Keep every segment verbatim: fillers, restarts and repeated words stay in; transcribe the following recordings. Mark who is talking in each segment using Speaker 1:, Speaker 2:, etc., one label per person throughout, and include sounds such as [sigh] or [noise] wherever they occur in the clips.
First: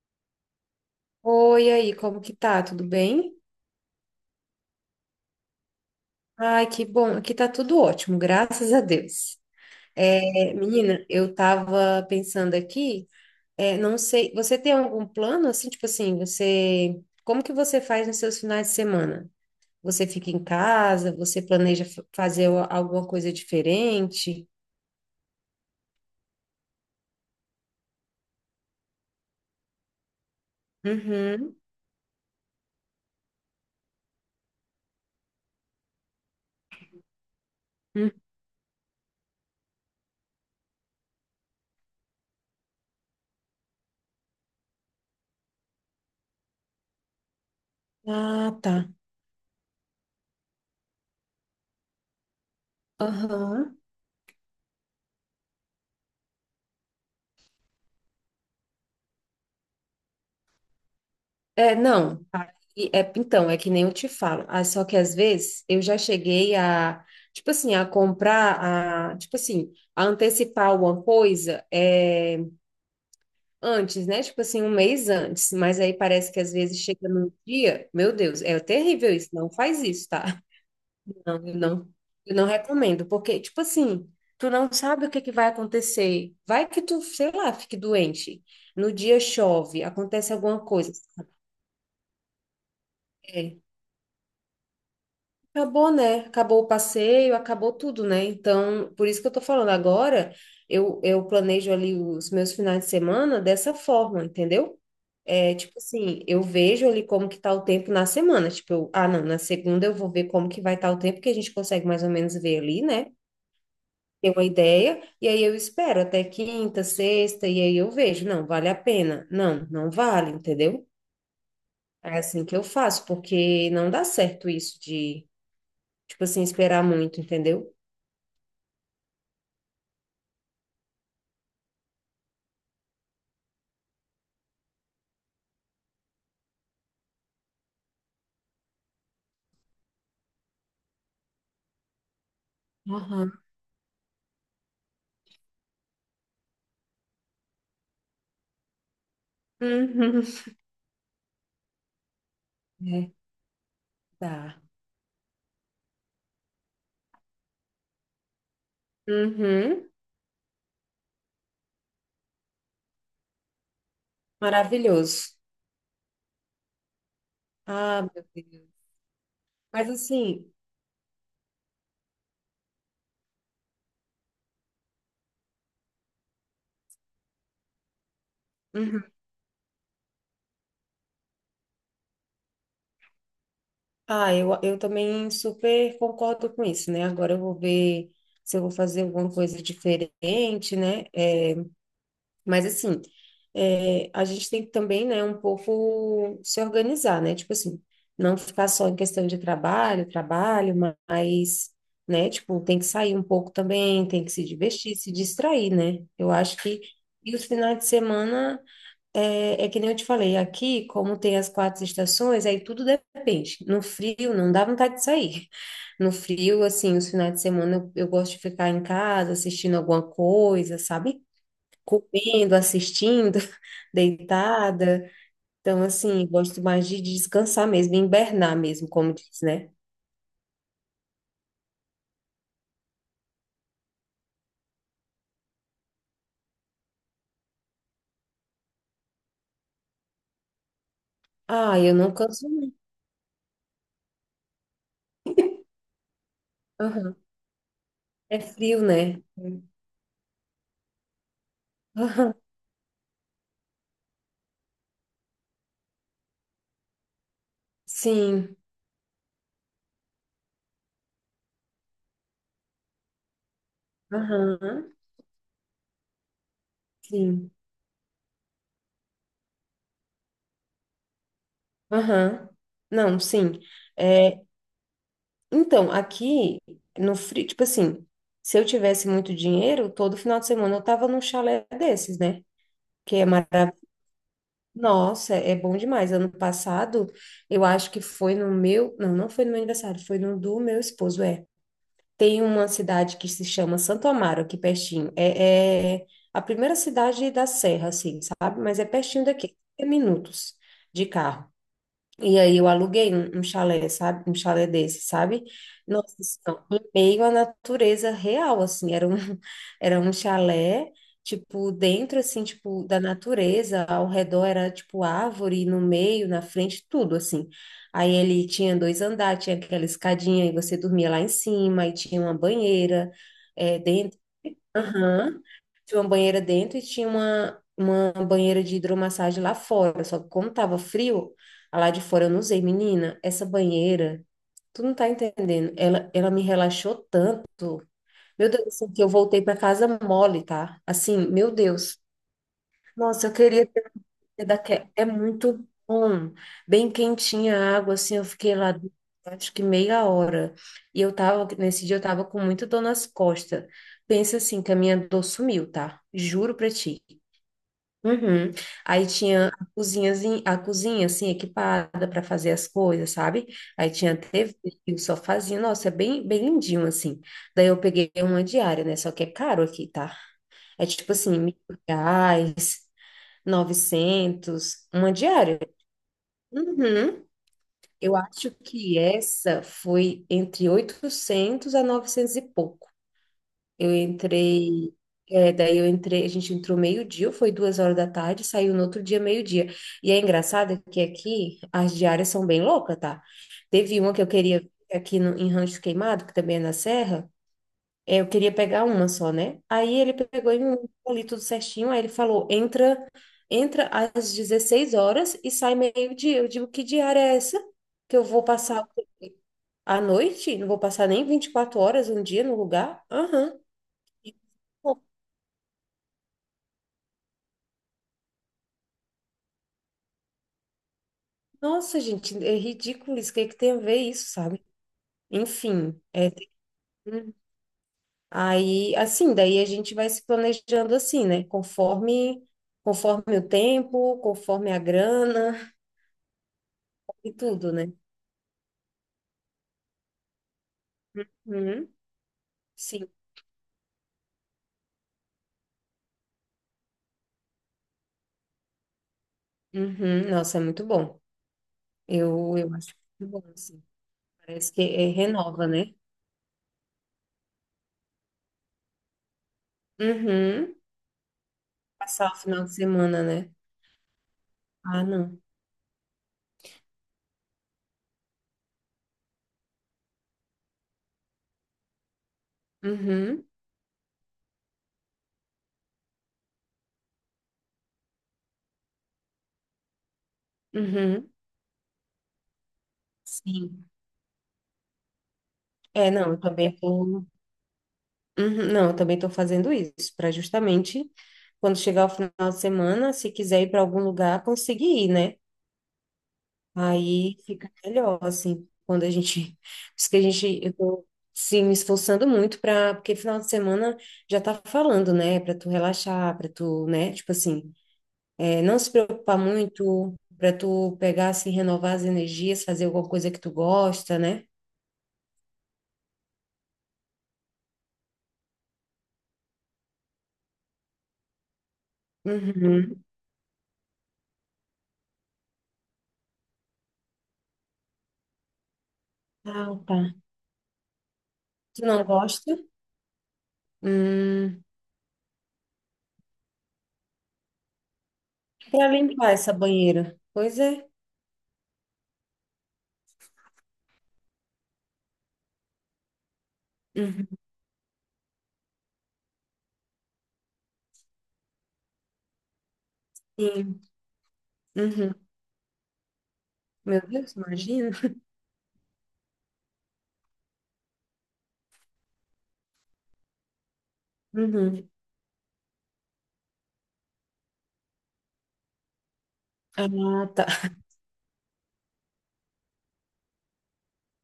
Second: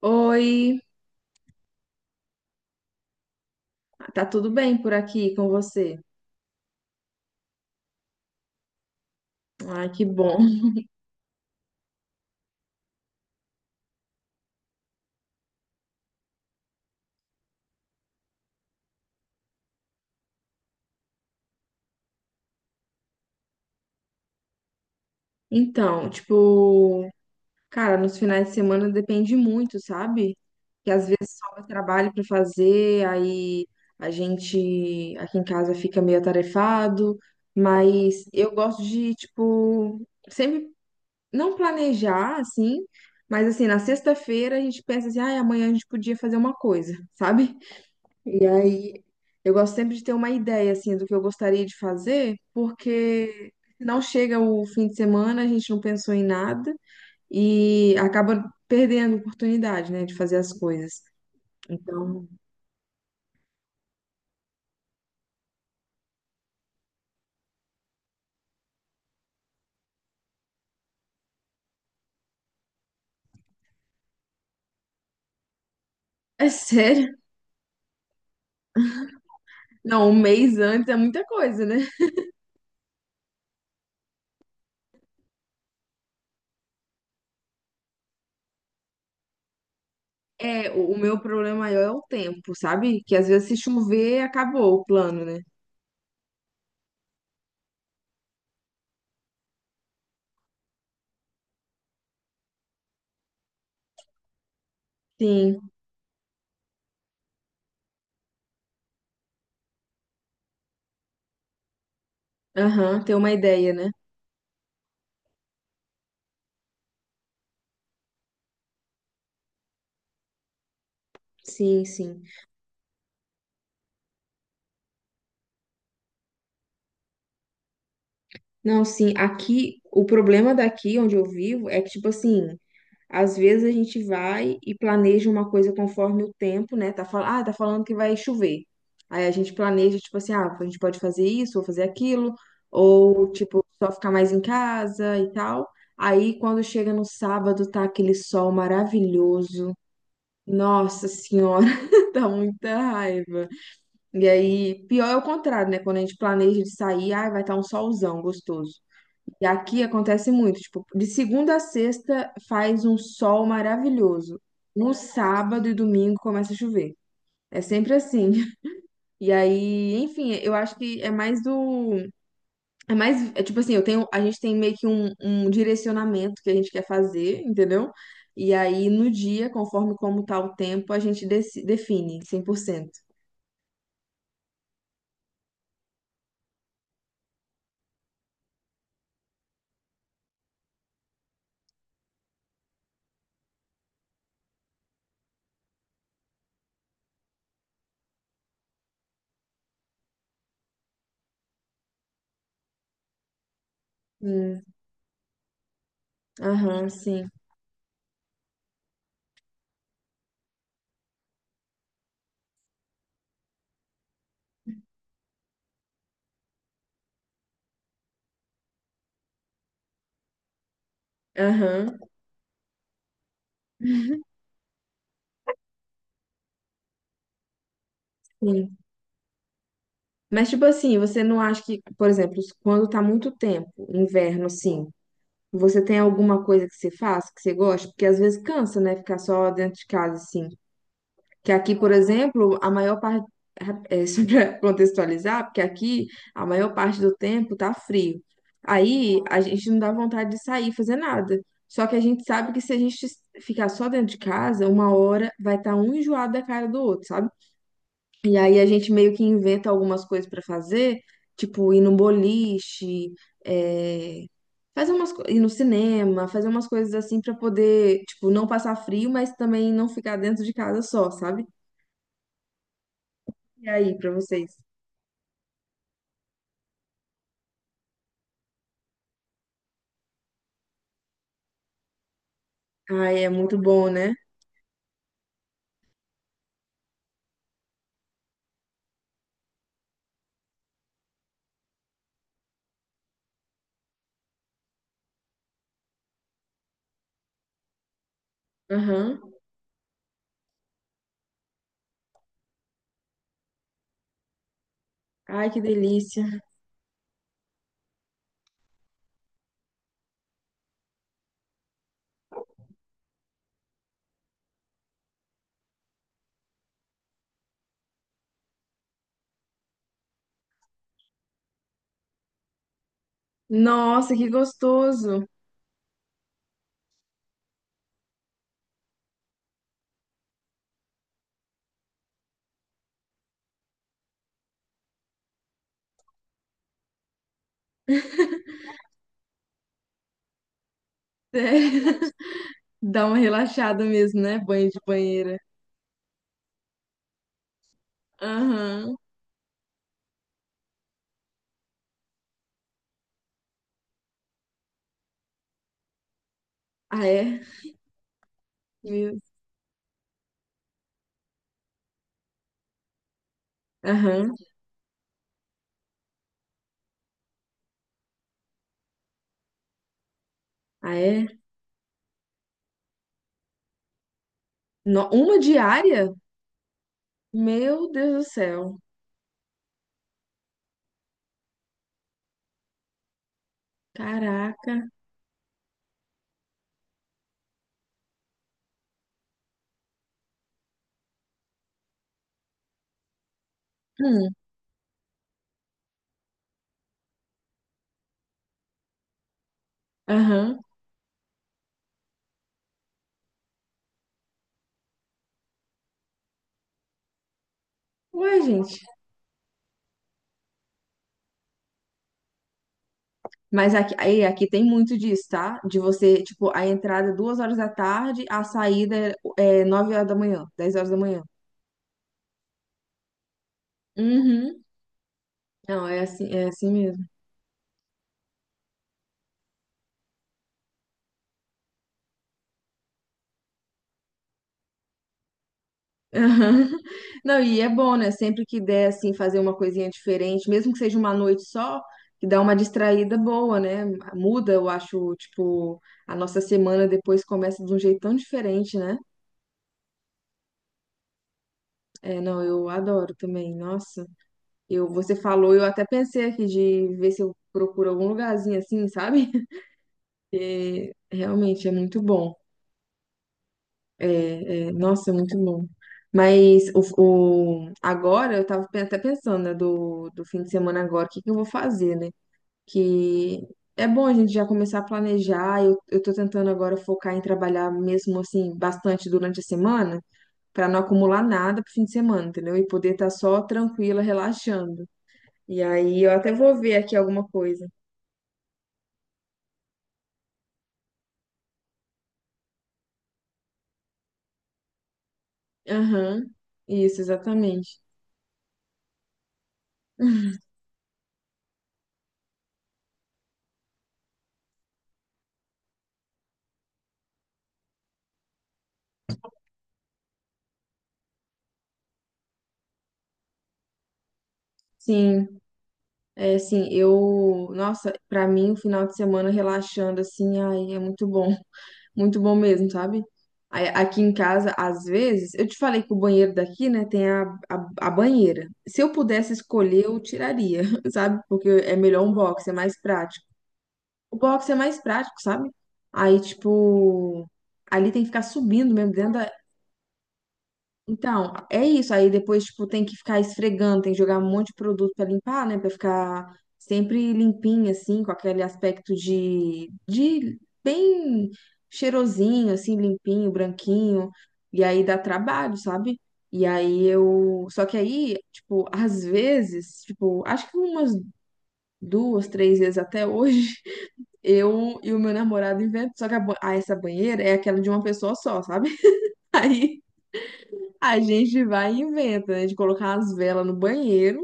Speaker 1: Oi,
Speaker 2: Oi, e aí, como que tá? Tudo bem?
Speaker 1: tá tudo bem por aqui com você?
Speaker 2: Ai, que bom. Aqui tá tudo ótimo, graças a Deus.
Speaker 1: Ai, que bom.
Speaker 2: É, menina, eu tava pensando aqui, é, não sei, você tem algum plano assim, tipo assim, você, como que você faz nos seus finais de semana? Você fica em casa? Você planeja fa- fazer a- alguma coisa diferente?
Speaker 1: Então, tipo, cara, nos finais de semana depende muito, sabe?
Speaker 2: Uhum.
Speaker 1: Sobra trabalho pra fazer, aí a gente aqui em casa fica meio atarefado,
Speaker 2: Uhum.
Speaker 1: mas eu gosto de, tipo, sempre não planejar assim, mas assim, na sexta-feira a gente pensa assim, ai, amanhã a gente podia fazer uma coisa, sabe? E
Speaker 2: Ah, tá.
Speaker 1: aí, eu gosto sempre de ter uma ideia, assim, do que eu gostaria de fazer, porque
Speaker 2: Aham.
Speaker 1: não chega o fim de semana, a gente não pensou em nada e acaba perdendo a oportunidade, né, de fazer as coisas.
Speaker 2: É, não.
Speaker 1: Então,
Speaker 2: Ah, E é- então, é que nem eu te falo. Ah, só que às vezes eu já cheguei a, tipo assim, a comprar, a, tipo assim, a antecipar alguma coisa é, antes, né? Tipo assim, um mês antes. Mas aí parece
Speaker 1: [laughs]
Speaker 2: que
Speaker 1: é
Speaker 2: às vezes chega
Speaker 1: sério.
Speaker 2: num dia, meu Deus, é terrível isso. Não faz isso,
Speaker 1: Não, um
Speaker 2: tá?
Speaker 1: mês antes é muita
Speaker 2: [laughs] Não, eu
Speaker 1: coisa, né?
Speaker 2: não, eu não recomendo, porque, tipo assim, tu não sabe o que que vai acontecer. Vai que tu, sei lá, fique doente. No dia chove, acontece alguma
Speaker 1: É, o
Speaker 2: coisa.
Speaker 1: o meu problema maior é o tempo, sabe? Que às vezes se chover, acabou o plano, né?
Speaker 2: Acabou, né? Acabou o passeio, acabou tudo, né? Então, por isso que eu tô falando agora, eu, eu planejo ali os meus finais de semana dessa forma, entendeu? É
Speaker 1: Sim,
Speaker 2: tipo assim, eu vejo ali como que tá o tempo na semana. Tipo, eu, ah, não, na segunda eu vou ver como que vai estar o tempo, que a gente consegue mais ou menos ver ali,
Speaker 1: aham,
Speaker 2: né?
Speaker 1: ter uma ideia, né?
Speaker 2: Ter uma ideia, e aí eu espero até quinta, sexta, e aí eu vejo, não, vale a pena. Não, não vale, entendeu?
Speaker 1: Sim,
Speaker 2: É
Speaker 1: sim.
Speaker 2: assim que eu faço, porque não dá certo isso de, tipo assim, esperar muito, entendeu?
Speaker 1: Não, sim, aqui, o problema daqui onde eu vivo é que, tipo assim, às vezes a gente vai e planeja uma coisa conforme o tempo, né? Tá, fal- ah, tá falando que vai chover. Aí a gente planeja, tipo assim, ah, a gente pode fazer isso ou fazer aquilo, ou
Speaker 2: Aham.
Speaker 1: tipo, só ficar mais em casa e tal. Aí quando chega no sábado, tá aquele sol maravilhoso.
Speaker 2: Uhum.
Speaker 1: Nossa senhora, [laughs] dá muita
Speaker 2: É,
Speaker 1: raiva. E
Speaker 2: tá.
Speaker 1: aí, pior é o contrário, né? Quando a gente planeja de sair, ah, vai estar um solzão gostoso. E aqui
Speaker 2: Uhum.
Speaker 1: acontece muito, tipo, de segunda a sexta faz um sol maravilhoso. No
Speaker 2: Maravilhoso.
Speaker 1: sábado e domingo começa a chover. É sempre
Speaker 2: Ah, meu
Speaker 1: assim.
Speaker 2: Deus.
Speaker 1: [laughs] E
Speaker 2: Mas
Speaker 1: aí, enfim,
Speaker 2: assim.
Speaker 1: eu acho que é mais do. É mais. É tipo assim, eu tenho, a gente tem meio que um, um direcionamento que a gente quer fazer, entendeu? E aí,
Speaker 2: Uhum.
Speaker 1: no dia, conforme como tá o tempo, a gente deci- define cem por cento.
Speaker 2: Ah, eu, eu também super concordo com isso, né? Agora eu vou ver se eu vou fazer alguma coisa diferente, né? É, mas assim, é, a gente tem que também, né, um pouco se organizar, né? Tipo assim, não ficar só em questão de trabalho, trabalho, mas, né, tipo, tem que sair um pouco também, tem que se
Speaker 1: Hum,
Speaker 2: divertir, se distrair, né? Eu acho que
Speaker 1: aham, sim.
Speaker 2: e os finais de semana é, é que nem eu te falei, aqui, como tem as quatro estações, aí tudo depende. No frio, não dá vontade de sair. [laughs] No frio, assim, os finais de semana eu, eu gosto de ficar em casa assistindo alguma coisa, sabe?
Speaker 1: Aham,
Speaker 2: Comendo, assistindo, [laughs] deitada. Então, assim, gosto mais de descansar mesmo, hibernar
Speaker 1: sim.
Speaker 2: mesmo, como diz, né?
Speaker 1: Mas, tipo assim, você não acha que, por exemplo, quando tá muito tempo, inverno, assim, você tem alguma coisa que você faz, que você gosta? Porque às vezes cansa, né? Ficar só dentro de casa, assim. Que aqui,
Speaker 2: Ah,
Speaker 1: por
Speaker 2: eu não canso,
Speaker 1: exemplo, a
Speaker 2: não.
Speaker 1: maior parte. É, [laughs] só para contextualizar, porque aqui a maior parte do
Speaker 2: Aham.
Speaker 1: tempo tá frio.
Speaker 2: É frio,
Speaker 1: Aí
Speaker 2: né?
Speaker 1: a gente não dá vontade de sair fazer nada. Só que a gente
Speaker 2: Aham.
Speaker 1: sabe que se a gente ficar só dentro de casa, uma hora vai estar um enjoado da cara do outro, sabe? E
Speaker 2: Sim.
Speaker 1: aí a gente meio que inventa algumas coisas pra fazer, tipo ir no boliche, é, fazer
Speaker 2: Aham.
Speaker 1: umas co- ir no cinema, fazer umas coisas assim pra
Speaker 2: Sim.
Speaker 1: poder, tipo, não passar frio, mas também não ficar dentro de casa só, sabe?
Speaker 2: Aham. Não, sim.
Speaker 1: E aí, pra
Speaker 2: É,
Speaker 1: vocês?
Speaker 2: então, aqui no frio, tipo assim, se eu tivesse muito dinheiro, todo final de semana eu tava num chalé desses, né? Que
Speaker 1: Ai,
Speaker 2: é
Speaker 1: é muito
Speaker 2: maravilhoso.
Speaker 1: bom, né?
Speaker 2: Nossa, é bom demais. Ano passado, eu acho que foi no meu, não, não foi no meu aniversário, foi no do meu esposo, é. Tem uma cidade que se chama Santo Amaro, aqui pertinho. É, é a primeira cidade da Serra, assim, sabe? Mas é
Speaker 1: Aham.
Speaker 2: pertinho daqui, é minutos de carro. E aí eu aluguei um, um chalé, sabe? Um chalé desse, sabe?
Speaker 1: Ai, que
Speaker 2: Nossa, assim,
Speaker 1: delícia.
Speaker 2: ó, em meio à natureza real, assim, era um, [laughs] era um chalé, tipo, dentro, assim, tipo, da natureza, ao redor era, tipo, árvore, no meio, na frente, tudo, assim. Aí ele tinha dois andares, tinha aquela escadinha, e você dormia lá em cima, e tinha uma banheira.
Speaker 1: Nossa, que gostoso.
Speaker 2: Aham. Tinha uma banheira dentro e tinha uma, uma banheira de hidromassagem lá fora. Só que como tava frio, a lá de fora eu não usei. Menina, essa banheira, tu não tá entendendo. Ela, ela me relaxou tanto. Meu Deus, assim, que eu voltei para casa mole, tá? Assim,
Speaker 1: Sério.
Speaker 2: meu Deus.
Speaker 1: [laughs] Dá uma
Speaker 2: Nossa, eu queria
Speaker 1: relaxada mesmo, né?
Speaker 2: é,
Speaker 1: Banho de
Speaker 2: daque- é
Speaker 1: banheira.
Speaker 2: muito bom, bem quentinha a água, assim, eu fiquei lá
Speaker 1: Aham.
Speaker 2: acho que meia hora. E eu tava, nesse dia eu tava com muito dor nas costas. Pensa assim, que a minha dor sumiu, tá? Juro pra ti.
Speaker 1: Ah, é?
Speaker 2: Uhum. Aí
Speaker 1: Meu.
Speaker 2: tinha a cozinhazinha, a cozinha assim equipada para fazer as coisas, sabe? Aí tinha a
Speaker 1: Aham.
Speaker 2: T V e o sofazinho, nossa, é bem, bem lindinho assim. Daí eu peguei uma diária, né? Só que é caro aqui, tá? É
Speaker 1: Ah,
Speaker 2: tipo
Speaker 1: é?
Speaker 2: assim, mil reais, novecentos
Speaker 1: No-
Speaker 2: uma
Speaker 1: Uma
Speaker 2: diária.
Speaker 1: diária?
Speaker 2: Uhum.
Speaker 1: Meu
Speaker 2: Eu
Speaker 1: Deus do
Speaker 2: acho
Speaker 1: céu.
Speaker 2: que essa foi entre oitocentos a novecentos e pouco. Eu
Speaker 1: Caraca.
Speaker 2: entrei, é, daí eu entrei, a gente entrou meio-dia, foi duas horas da tarde, saiu no outro dia meio-dia. E é engraçado que aqui as diárias são bem loucas, tá? Teve uma que eu
Speaker 1: Hum,
Speaker 2: queria ver aqui no, em Rancho Queimado, que também é na Serra, é, eu queria pegar uma só, né? Aí ele pegou e
Speaker 1: aham.
Speaker 2: me deu ali tudo certinho. Aí ele falou: entra, entra às dezesseis horas e sai meio-dia. Eu digo: que diária é essa? Que eu
Speaker 1: Ué,
Speaker 2: vou
Speaker 1: gente.
Speaker 2: passar a noite? Não vou passar nem vinte e quatro horas um dia no lugar? Aham.
Speaker 1: Mas aqui, aí, aqui tem muito
Speaker 2: Pô,
Speaker 1: disso, tá? De você, tipo, a entrada é duas horas da tarde, a saída é é nove horas da manhã, dez horas da manhã.
Speaker 2: nossa, gente, é ridículo isso. O que é que tem a ver isso,
Speaker 1: Uhum.
Speaker 2: sabe?
Speaker 1: Não,
Speaker 2: Enfim,
Speaker 1: é assim,
Speaker 2: é,
Speaker 1: é
Speaker 2: tem-
Speaker 1: assim mesmo.
Speaker 2: aí, assim, daí a gente vai se planejando assim, né? Conforme, conforme o tempo, conforme a grana
Speaker 1: Aham. [laughs]
Speaker 2: e
Speaker 1: Não, e é
Speaker 2: tudo, né?
Speaker 1: bom, né? Sempre que der, assim, fazer uma coisinha diferente, mesmo que seja uma noite só,
Speaker 2: Uhum.
Speaker 1: que dá uma
Speaker 2: Sim.
Speaker 1: distraída boa, né? Muda, eu acho, tipo, a nossa semana depois começa de um jeito tão diferente, né?
Speaker 2: Uhum, nossa, é muito bom.
Speaker 1: É, não,
Speaker 2: Eu,
Speaker 1: eu
Speaker 2: eu acho
Speaker 1: adoro
Speaker 2: muito bom,
Speaker 1: também.
Speaker 2: assim.
Speaker 1: Nossa,
Speaker 2: Parece que
Speaker 1: eu,
Speaker 2: é,
Speaker 1: você falou, eu
Speaker 2: renova,
Speaker 1: até
Speaker 2: né?
Speaker 1: pensei aqui de ver se eu procuro algum lugarzinho assim, sabe? [laughs]
Speaker 2: Uhum.
Speaker 1: Porque realmente é muito
Speaker 2: Passar
Speaker 1: bom.
Speaker 2: o final de semana, né?
Speaker 1: É, é,
Speaker 2: Ah,
Speaker 1: nossa, é muito
Speaker 2: não.
Speaker 1: bom. Mas o, o- agora eu tava pe- até pensando, né, do, do fim de semana agora, o que que eu vou fazer, né? Que
Speaker 2: Uhum,
Speaker 1: é bom a gente já começar a planejar. Eu, eu tô tentando agora focar em trabalhar mesmo assim bastante durante a semana. Pra não acumular
Speaker 2: uhum.
Speaker 1: nada pro fim de semana, entendeu? E poder estar só
Speaker 2: Sim.
Speaker 1: tranquila, relaxando. E aí
Speaker 2: É,
Speaker 1: eu
Speaker 2: não,
Speaker 1: até
Speaker 2: eu
Speaker 1: vou
Speaker 2: também
Speaker 1: ver aqui
Speaker 2: tô.
Speaker 1: alguma coisa.
Speaker 2: Uhum, não, eu também tô fazendo isso, para justamente quando chegar o final de semana, se quiser ir para algum lugar, conseguir ir, né?
Speaker 1: Aham, isso,
Speaker 2: Aí fica
Speaker 1: exatamente.
Speaker 2: melhor, assim, quando a gente. Por isso que a
Speaker 1: [laughs]
Speaker 2: gente. Eu tô, sim, me esforçando muito pra. Porque final de semana já tá falando, né? Pra tu relaxar, pra tu, né? Tipo assim, é, não se preocupar muito, pra tu pegar, assim, renovar as energias, fazer alguma coisa que tu gosta, né?
Speaker 1: Sim, é assim, eu, nossa, pra mim o final de semana relaxando assim, ai, é muito bom, [laughs] muito bom mesmo,
Speaker 2: Uhum.
Speaker 1: sabe? Aí, aqui em casa, às vezes, eu te falei que o banheiro daqui, né, tem a, a, a banheira. Se eu pudesse
Speaker 2: Ah,
Speaker 1: escolher,
Speaker 2: tá.
Speaker 1: eu tiraria, [laughs] sabe? Porque é
Speaker 2: Tu
Speaker 1: melhor
Speaker 2: não
Speaker 1: um box, é
Speaker 2: gosta?
Speaker 1: mais prático. O box é
Speaker 2: Hum,
Speaker 1: mais prático, sabe? Aí, tipo, ali tem que ficar subindo
Speaker 2: pra
Speaker 1: mesmo dentro da,
Speaker 2: limpar essa banheira. Pois é.
Speaker 1: então, é isso. Aí depois, tipo, tem que ficar esfregando, tem que jogar um monte de produto pra limpar, né? Pra ficar sempre
Speaker 2: Uhum.
Speaker 1: limpinho, assim, com aquele aspecto de, de bem cheirosinho, assim, limpinho,
Speaker 2: Sim.
Speaker 1: branquinho. E aí dá
Speaker 2: Uhum.
Speaker 1: trabalho, sabe? E aí
Speaker 2: Meu Deus,
Speaker 1: eu. Só que
Speaker 2: imagina.
Speaker 1: aí, tipo, às vezes, tipo, acho que umas duas, três vezes até hoje, [laughs] eu
Speaker 2: Uhum.
Speaker 1: e o meu namorado inventam. Só que a, ba- ah, essa banheira é aquela de uma pessoa só, sabe? [laughs] Aí.
Speaker 2: Ah, tá.
Speaker 1: A gente vai e inventa, né? De colocar as velas no banheiro.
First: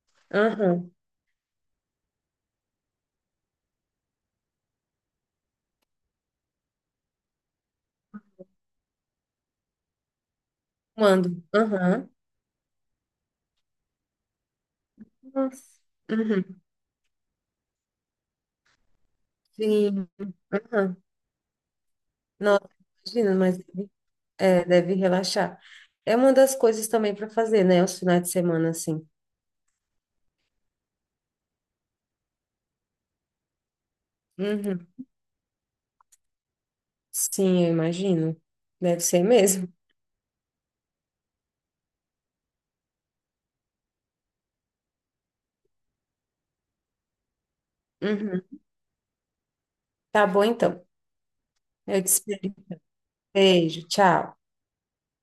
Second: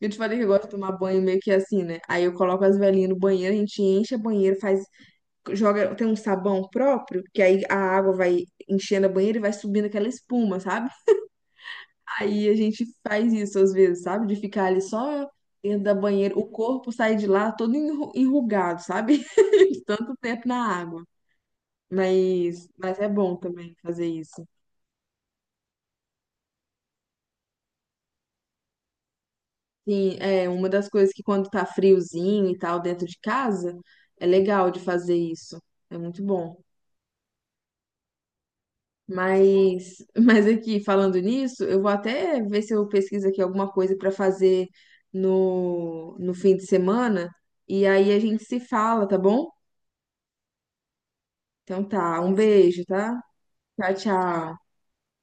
Speaker 1: Eu te falei que eu gosto de
Speaker 2: Aham.
Speaker 1: tomar banho meio que assim, né? Aí eu coloco as velinhas no banheiro, a gente enche a banheira, faz, joga, tem um sabão próprio, que aí a água vai enchendo a banheira e vai subindo aquela espuma, sabe?
Speaker 2: Mando. Aham.
Speaker 1: Aí a gente faz isso às vezes, sabe? De ficar ali só
Speaker 2: Nossa.
Speaker 1: dentro da banheira, o
Speaker 2: Uhum.
Speaker 1: corpo sai de lá todo enru- enrugado, sabe? [laughs] De
Speaker 2: Sim.
Speaker 1: tanto tempo na
Speaker 2: Aham.
Speaker 1: água. Mas,
Speaker 2: Nossa,
Speaker 1: mas é
Speaker 2: imagina,
Speaker 1: bom
Speaker 2: mas
Speaker 1: também
Speaker 2: deve-
Speaker 1: fazer isso.
Speaker 2: é, deve relaxar. É uma das coisas também para fazer, né? Os finais de semana, assim.
Speaker 1: Sim, é uma das coisas que quando tá friozinho e tal dentro de casa, é legal de
Speaker 2: Uhum.
Speaker 1: fazer isso. É muito bom.
Speaker 2: Sim, eu imagino. Deve ser mesmo.
Speaker 1: Mas, [laughs] mas aqui, falando nisso, eu vou até ver se eu pesquiso aqui alguma coisa para fazer no, no fim de semana. E aí a gente se
Speaker 2: Uhum.
Speaker 1: fala, tá bom?
Speaker 2: Tá bom, então.
Speaker 1: Então
Speaker 2: Eu te
Speaker 1: tá, um
Speaker 2: espero.
Speaker 1: beijo, tá?
Speaker 2: Beijo,
Speaker 1: Tchau,
Speaker 2: tchau.
Speaker 1: tchau.